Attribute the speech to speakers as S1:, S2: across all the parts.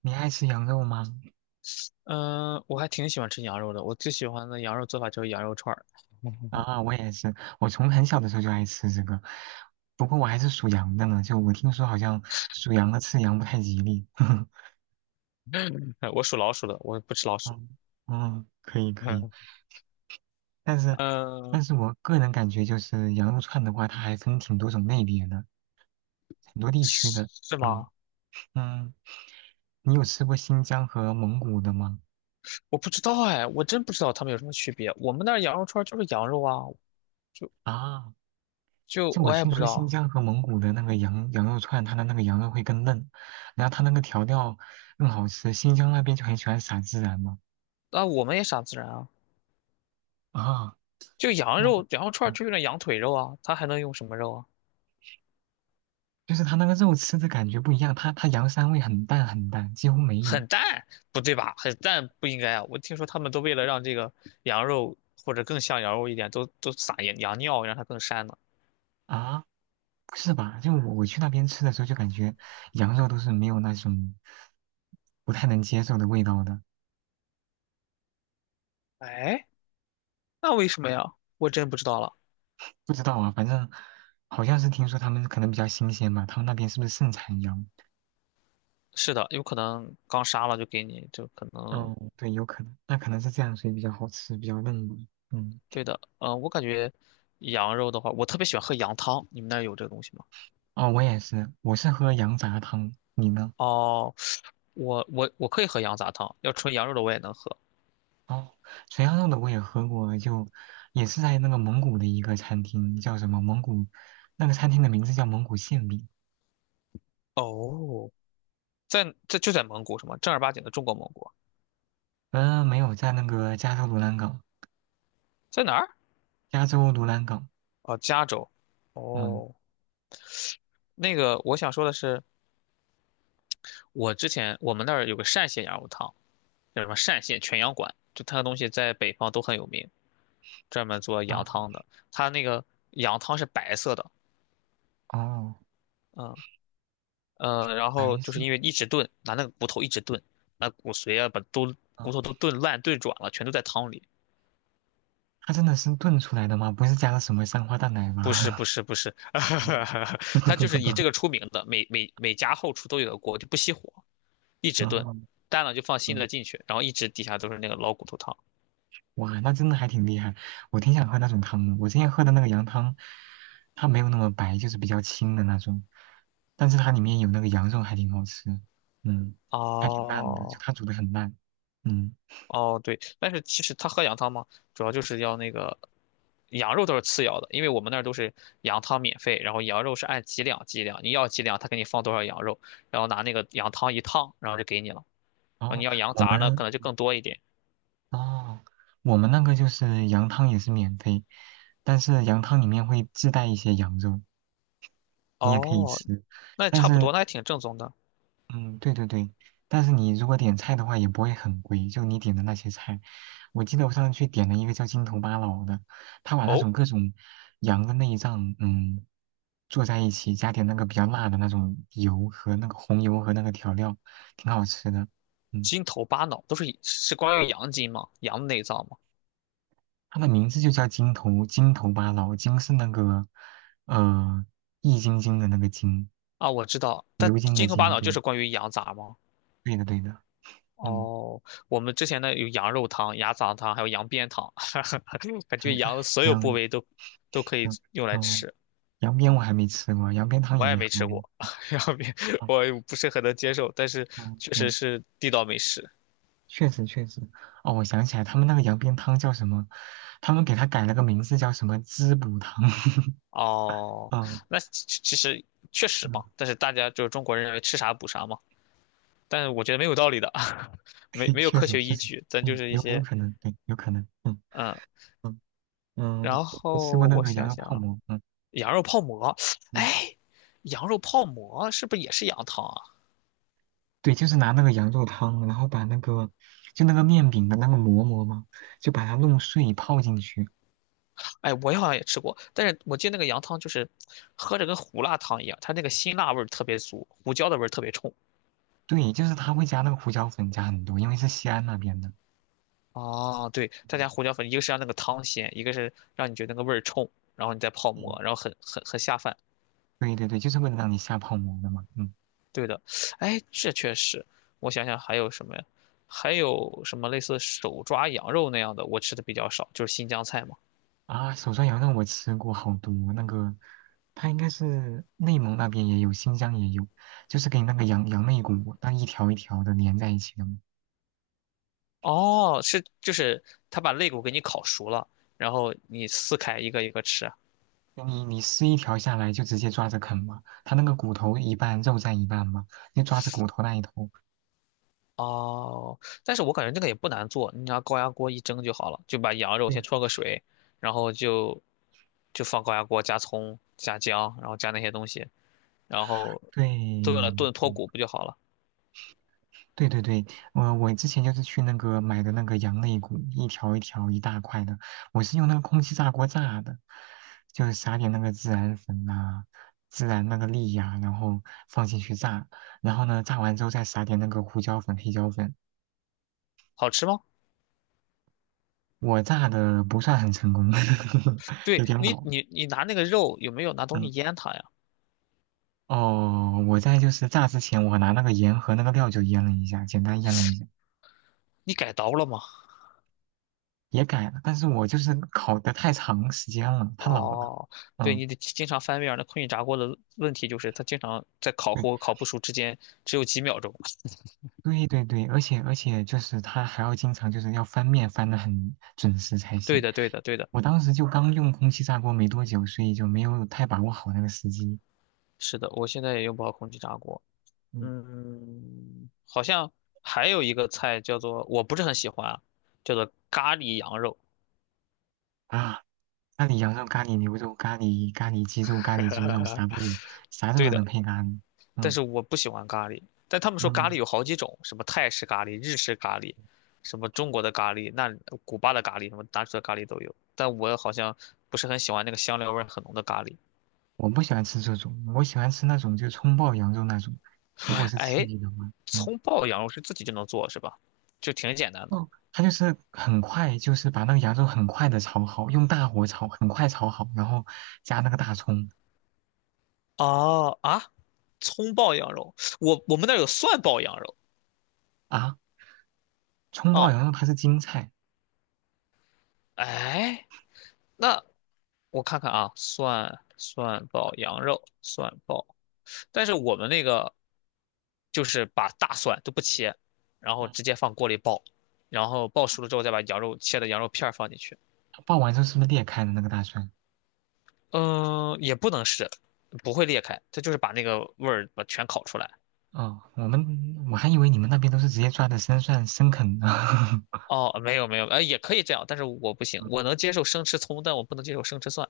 S1: 你爱吃羊肉吗？
S2: 嗯，我还挺喜欢吃羊肉的。我最喜欢的羊肉做法就是羊肉串儿。
S1: 啊，我也是，我从很小的时候就爱吃这个，不过我还是属羊的呢，就我听说好像属羊的吃羊不太吉利。
S2: 我属老鼠的，我不吃老鼠。
S1: 嗯嗯，可以可以，但是
S2: 嗯，
S1: 但是我个人感觉就是羊肉串的话，它还分挺多种类别的，很多地区
S2: 是
S1: 的。
S2: 是
S1: 嗯
S2: 吗？
S1: 嗯，你有吃过新疆和蒙古的吗？
S2: 我不知道哎，我真不知道它们有什么区别。我们那儿羊肉串儿就是羊肉啊，就
S1: 啊，
S2: 就
S1: 就我
S2: 我也
S1: 听
S2: 不知
S1: 说新
S2: 道。
S1: 疆和蒙古的那个羊肉串，它的那个羊肉会更嫩，然后它那个调料更好吃。新疆那边就很喜欢撒孜然嘛。
S2: 那我们也傻自然啊，
S1: 啊，
S2: 就羊
S1: 那
S2: 肉，羊肉串儿
S1: 嗯，
S2: 就用点羊腿肉啊，它还能用什么肉啊？
S1: 就是它那个肉吃的感觉不一样，它羊膻味很淡很淡，几乎没有
S2: 很淡，不对吧？很淡不应该啊。我听说他们都为了让这个羊肉或者更像羊肉一点，都撒羊尿，让它更膻呢。
S1: 啊。不是吧？就我去那边吃的时候，就感觉羊肉都是没有那种不太能接受的味道的。
S2: 那为什么呀？我真不知道了。
S1: 不知道啊，反正好像是听说他们可能比较新鲜吧，他们那边是不是盛产羊？
S2: 是的，有可能刚杀了就给你，就可能
S1: 哦，对，有可能，那可能是这样，所以比较好吃，比较嫩嘛。嗯，
S2: 对的。嗯，我感觉羊肉的话，我特别喜欢喝羊汤。你们那儿有这个东西吗？
S1: 哦，我也是，我是喝羊杂汤，你呢？
S2: 哦，我可以喝羊杂汤，要纯羊肉的我也能喝。
S1: 哦，垂羊肉的我也喝过，就也是在那个蒙古的一个餐厅，叫什么蒙古，那个餐厅的名字叫蒙古馅饼。
S2: 哦，就在蒙古什么正儿八经的中国蒙古，
S1: 嗯、没有，在那个加州卢兰港，
S2: 在哪儿？
S1: 加州卢兰港。
S2: 哦，加州。
S1: 嗯
S2: 哦，那个我想说的是，我之前我们那儿有个单县羊肉汤，叫什么单县全羊馆，就它的东西在北方都很有名。专门做羊
S1: 啊，
S2: 汤的，它那个羊汤是白色的，
S1: 哦，
S2: 嗯然后
S1: 白
S2: 就是
S1: 色
S2: 因为一直炖，拿那个骨头一直炖，把骨髓啊，把
S1: 啊，
S2: 骨头都炖烂炖软了，全都在汤里。
S1: 它真的是炖出来的吗？不是加了什么三花淡奶
S2: 不是
S1: 吗？
S2: 不是不是，
S1: 嗯，
S2: 它就是以这 个出名的，每家后厨都有个锅，就不熄火，一直炖，
S1: 啊，
S2: 淡了就放新
S1: 嗯
S2: 的进去，然后一直底下都是那个老骨头汤。
S1: 哇，那真的还挺厉害。我挺想喝那种汤的。我之前喝的那个羊汤，它没有那么白，就是比较清的那种，但是它里面有那个羊肉，还挺好吃。嗯，还挺烂的，就
S2: 哦，
S1: 它煮的很烂。嗯，
S2: 哦，对，但是其实他喝羊汤吗？主要就是要那个羊肉都是次要的，因为我们那儿都是羊汤免费，然后羊肉是按几两几两，你要几两，他给你放多少羊肉，然后拿那个羊汤一烫，然后就给你了。然
S1: 然
S2: 后
S1: 后
S2: 你要羊
S1: 我
S2: 杂呢，
S1: 们
S2: 可能就更多一点。
S1: 哦，我们那个就是羊汤也是免费，但是羊汤里面会自带一些羊肉，你也可以
S2: 哦，
S1: 吃，
S2: 那也
S1: 但
S2: 差
S1: 是
S2: 不多，那还挺正宗的。
S1: 嗯，对对对，但是你如果点菜的话，也不会很贵。就你点的那些菜，我记得我上次去点了一个叫筋头巴脑的，他把那
S2: 哦，
S1: 种各种羊的内脏，嗯，做在一起，加点那个比较辣的那种油和那个红油和那个调料，挺好吃的。嗯，
S2: 筋头巴脑都是以是关于羊筋吗？羊内脏吗？
S1: 它的名字就叫筋头巴脑，筋是那个呃易筋经的那个筋，
S2: 啊，我知道，但
S1: 牛筋的
S2: 筋头巴
S1: 筋，
S2: 脑就
S1: 对，
S2: 是关于羊杂吗？
S1: 对的，嗯，
S2: 哦，我们之前呢有羊肉汤、羊杂汤，还有羊鞭汤，感觉羊的 所有部
S1: 羊，
S2: 位都可以
S1: 嗯。
S2: 用来
S1: 哦，
S2: 吃。
S1: 羊鞭我还没吃过，羊鞭汤
S2: 我
S1: 也
S2: 也
S1: 没
S2: 没
S1: 喝
S2: 吃
S1: 过。
S2: 过 羊鞭，
S1: 哦，
S2: 我也不是很能接受，但是
S1: 嗯
S2: 确实
S1: 嗯，
S2: 是地道美食。
S1: 确实确实。哦，我想起来，他们那个羊鞭汤叫什么？他们给它改了个名字，叫什么滋补汤。
S2: 哦，
S1: 嗯
S2: 那其实确实
S1: 嗯，
S2: 吧，但是大家就是中国人认为吃啥补啥嘛，但是我觉得没有道理的，没
S1: 对，
S2: 没有
S1: 确
S2: 科
S1: 实
S2: 学
S1: 确
S2: 依
S1: 实，
S2: 据，咱就
S1: 嗯，
S2: 是一
S1: 有
S2: 些
S1: 可能，对，有可能。嗯
S2: 嗯，
S1: 嗯嗯，
S2: 然
S1: 我吃过
S2: 后
S1: 那
S2: 我
S1: 个羊
S2: 想
S1: 肉
S2: 想
S1: 泡
S2: 啊，
S1: 馍。嗯
S2: 羊肉泡馍，
S1: 嗯，
S2: 哎，羊肉泡馍是不是也是羊汤啊？
S1: 对，就是拿那个羊肉汤，然后把那个就那个面饼的那个馍馍嘛，就把它弄碎泡进去。
S2: 哎，我好像也吃过，但是我记得那个羊汤就是喝着跟胡辣汤一样，它那个辛辣味儿特别足，胡椒的味儿特别冲。
S1: 对，就是他会加那个胡椒粉，加很多，因为是西安那边的。
S2: 哦，对，他
S1: 嗯
S2: 家胡椒粉，一个是让那个汤鲜，一个是让你觉得那个味儿冲，然后你再泡馍，
S1: 嗯
S2: 然后很下饭。
S1: 对对对，就是为了让你下泡馍的嘛。嗯，
S2: 对的，哎，这确实，我想想还有什么呀？还有什么类似手抓羊肉那样的，我吃的比较少，就是新疆菜嘛。
S1: 啊，手抓羊肉我吃过好多，那个它应该是内蒙那边也有，新疆也有，就是给你那个羊肋骨，那一条一条的连在一起的嘛。
S2: 哦，是就是他把肋骨给你烤熟了，然后你撕开一个一个吃。
S1: 你撕一条下来就直接抓着啃嘛，它那个骨头一半，肉占一半嘛，你抓着骨头那一头。
S2: 哦，但是我感觉这个也不难做，你拿高压锅一蒸就好了，就把羊肉先
S1: 对
S2: 焯个水，然后就放高压锅加葱加姜，然后加那些东西，然后炖了
S1: 对，
S2: 炖脱
S1: 嗯
S2: 骨不就好了？
S1: 对对对，我之前就是去那个买的那个羊肋骨，一条一条一大块的，我是用那个空气炸锅炸的，就是撒点那个孜然粉呐、孜然那个粒呀、然后放进去炸，然后呢炸完之后再撒点那个胡椒粉、黑椒粉。
S2: 好吃吗？
S1: 我炸的不算很成功，有
S2: 对
S1: 点
S2: 你
S1: 老。
S2: 你你拿那个肉有没有拿东西
S1: 嗯，
S2: 腌它呀？
S1: 哦，我在就是炸之前，我拿那个盐和那个料酒腌了一下，简单腌了一下，
S2: 你改刀了吗？
S1: 也改了，但是我就是烤的太长时间了，太老了。
S2: 哦，对，
S1: 嗯。
S2: 你得经常翻面儿那空气炸锅的问题就是它经常在烤糊和
S1: 对
S2: 烤不熟之间只有几秒钟。
S1: 对对对，而且就是他还要经常就是要翻面翻的很准时才
S2: 对
S1: 行。
S2: 的，对的，对的，
S1: 我当时就刚用空气炸锅没多久，所以就没有太把握好那个时机。
S2: 是的，我现在也用不好空气炸锅。
S1: 嗯
S2: 嗯，好像还有一个菜叫做，我不是很喜欢，啊，叫做咖喱羊肉。
S1: 啊，咖喱羊肉、咖喱牛肉、咖喱鸡肉、咖喱猪肉，啥都有，啥肉
S2: 对
S1: 都能
S2: 的，
S1: 配咖喱。
S2: 但
S1: 嗯
S2: 是我不喜欢咖喱。但他们说咖喱
S1: 嗯，
S2: 有好几种，什么泰式咖喱、日式咖喱，什么中国的咖喱，那古巴的咖喱，什么哪种的咖喱都有。但我好像不是很喜欢那个香料味儿很浓的咖喱。
S1: 我不喜欢吃这种，我喜欢吃那种就葱爆羊肉那种，如果是刺
S2: 哎，
S1: 激的话，嗯。
S2: 葱爆羊肉是自己就能做是吧？就挺简单的。
S1: 哦，他就是很快，就是把那个羊肉很快的炒好，用大火炒，很快炒好，然后加那个大葱
S2: 哦啊，葱爆羊肉，我们那儿有蒜爆羊肉。
S1: 啊，葱爆
S2: 哦，
S1: 羊肉它是京菜，
S2: 哎。那我看看啊，蒜爆羊肉，蒜爆，但是我们那个就是把大蒜都不切，然后
S1: 嗯，
S2: 直接放锅里爆，然后爆
S1: 哦
S2: 熟了之后再把羊肉切的羊肉片儿放进去。
S1: 它爆完之后是不是裂开的那个大蒜？
S2: 嗯，也不能是，不会裂开，它就是把那个味儿把全烤出来。
S1: 哦，我们我还以为你们那边都是直接抓的生蒜生啃的，
S2: 哦，没有没有，也可以这样，但是我不行，我能接受生吃葱，但我不能接受生吃蒜。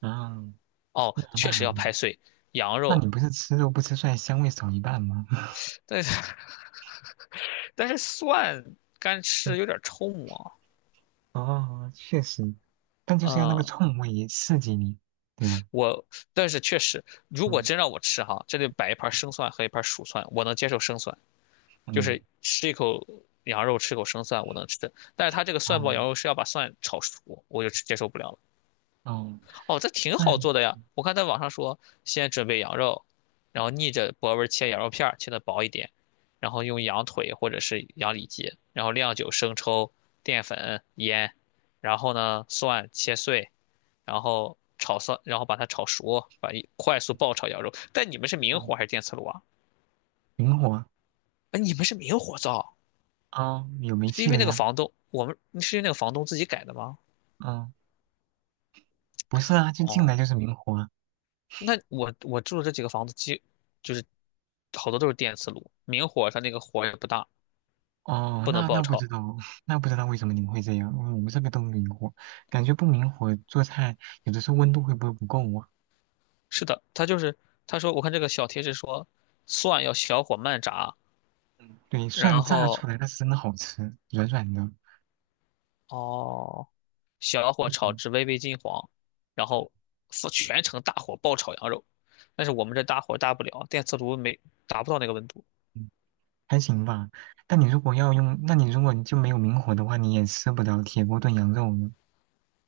S1: 嗯，
S2: 哦，
S1: 那
S2: 确实
S1: 还
S2: 要拍碎羊
S1: 那
S2: 肉，
S1: 你不是吃肉不吃蒜，香味少一半吗？
S2: 但是 但是蒜干吃有 点冲啊。
S1: 哦，确实，但就是要那个
S2: 嗯，
S1: 冲味也刺激你，对吧？
S2: 我，但是确实，如果
S1: 嗯
S2: 真让我吃哈，这里摆一盘生蒜和一盘熟蒜，我能接受生蒜，就
S1: 嗯，
S2: 是吃一口羊肉，吃口生蒜，我能吃的但是它这个
S1: 哦
S2: 蒜爆羊肉是要把蒜炒熟，我就接受不了了。
S1: 哦，
S2: 哦，这挺好
S1: 蒜，
S2: 做的呀，我看在网上说，先准备羊肉，然后逆着薄纹切羊肉片儿，切的薄一点，然后用羊腿或者是羊里脊，然后料酒、生抽、淀粉、盐，然后呢，蒜切碎，然后炒蒜，然后把它炒熟，把一快速爆炒羊肉。但你们是明
S1: 嗯，
S2: 火还是电磁炉啊？
S1: 灵活。
S2: 哎，你们是明火灶，
S1: 哦，有煤
S2: 是
S1: 气
S2: 因为
S1: 了
S2: 那个
S1: 呀？
S2: 房东，我们是因为那个房东自己改的吗？
S1: 哦，不是啊，就进来
S2: 哦，
S1: 就是明火啊。
S2: 那我住的这几个房子基，就是好多都是电磁炉，明火它那个火也不大，
S1: 哦，
S2: 不能
S1: 那
S2: 爆
S1: 不知
S2: 炒。
S1: 道，那不知道为什么你们会这样。嗯我们这边都明火，感觉不明火做菜有的时候温度会不会不够啊？
S2: 是的，他就是他说，我看这个小贴士说，蒜要小火慢炸，
S1: 嗯，对，蒜
S2: 然
S1: 炸
S2: 后
S1: 出来那是真的好吃，软软的，
S2: 哦，小火
S1: 那
S2: 炒
S1: 种
S2: 至微微金黄，然
S1: 嗯
S2: 后是全程大火爆炒羊肉。但是我们这大火大不了，电磁炉没达不到那个温度。
S1: 嗯，还行吧。但你如果要用，那你如果你就没有明火的话，你也吃不了铁锅炖羊肉呢。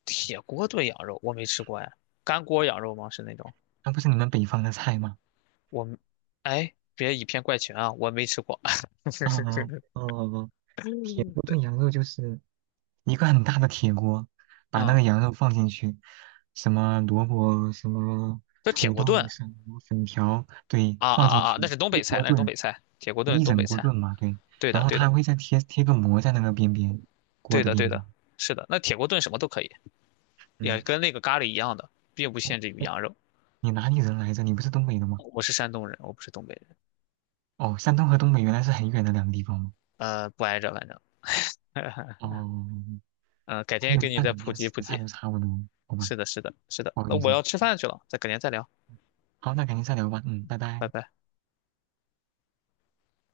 S2: 铁锅炖羊肉我没吃过哎，干锅羊肉吗？是那种
S1: 那不是你们北方的菜吗？
S2: 我们，哎，别以偏概全啊，我没吃过。
S1: 啊哦哦，铁锅
S2: 对，
S1: 炖羊肉就是一个很大的铁锅，把那
S2: 嗯，
S1: 个羊肉放进去，什么萝卜、什么
S2: 这铁
S1: 土
S2: 锅
S1: 豆、
S2: 炖
S1: 什么粉条，对，
S2: 啊啊
S1: 放
S2: 啊
S1: 进
S2: 啊，那
S1: 去
S2: 是东
S1: 一
S2: 北菜，
S1: 锅炖，
S2: 铁锅炖
S1: 一
S2: 东
S1: 整
S2: 北
S1: 锅
S2: 菜。
S1: 炖嘛，对。
S2: 对
S1: 然
S2: 的，
S1: 后他
S2: 对
S1: 还
S2: 的，
S1: 会再贴个膜在那个边边，锅
S2: 对
S1: 的
S2: 的，
S1: 边
S2: 对的，
S1: 边。
S2: 是的。那铁锅炖什么都可以，也
S1: 嗯，
S2: 跟那个咖喱一样的，并不
S1: 哎
S2: 限制于
S1: 哎，
S2: 羊肉。
S1: 你哪里人来着？你不是东北的吗？
S2: 我是山东人，我不是东北人。
S1: 哦，山东和东北原来是很远的两个地方吗？
S2: 呃，不挨着，反正，
S1: 哦，
S2: 嗯、改
S1: 我还以
S2: 天给
S1: 为
S2: 你
S1: 那
S2: 再
S1: 两
S2: 普
S1: 边
S2: 及
S1: 吃
S2: 普
S1: 的菜
S2: 及。
S1: 都差不多，好吧，
S2: 是的。
S1: 不好
S2: 那
S1: 意思。
S2: 我要吃
S1: 嗯
S2: 饭去了，再改天再聊，
S1: 好，那改天再聊吧。嗯，拜拜。
S2: 拜拜。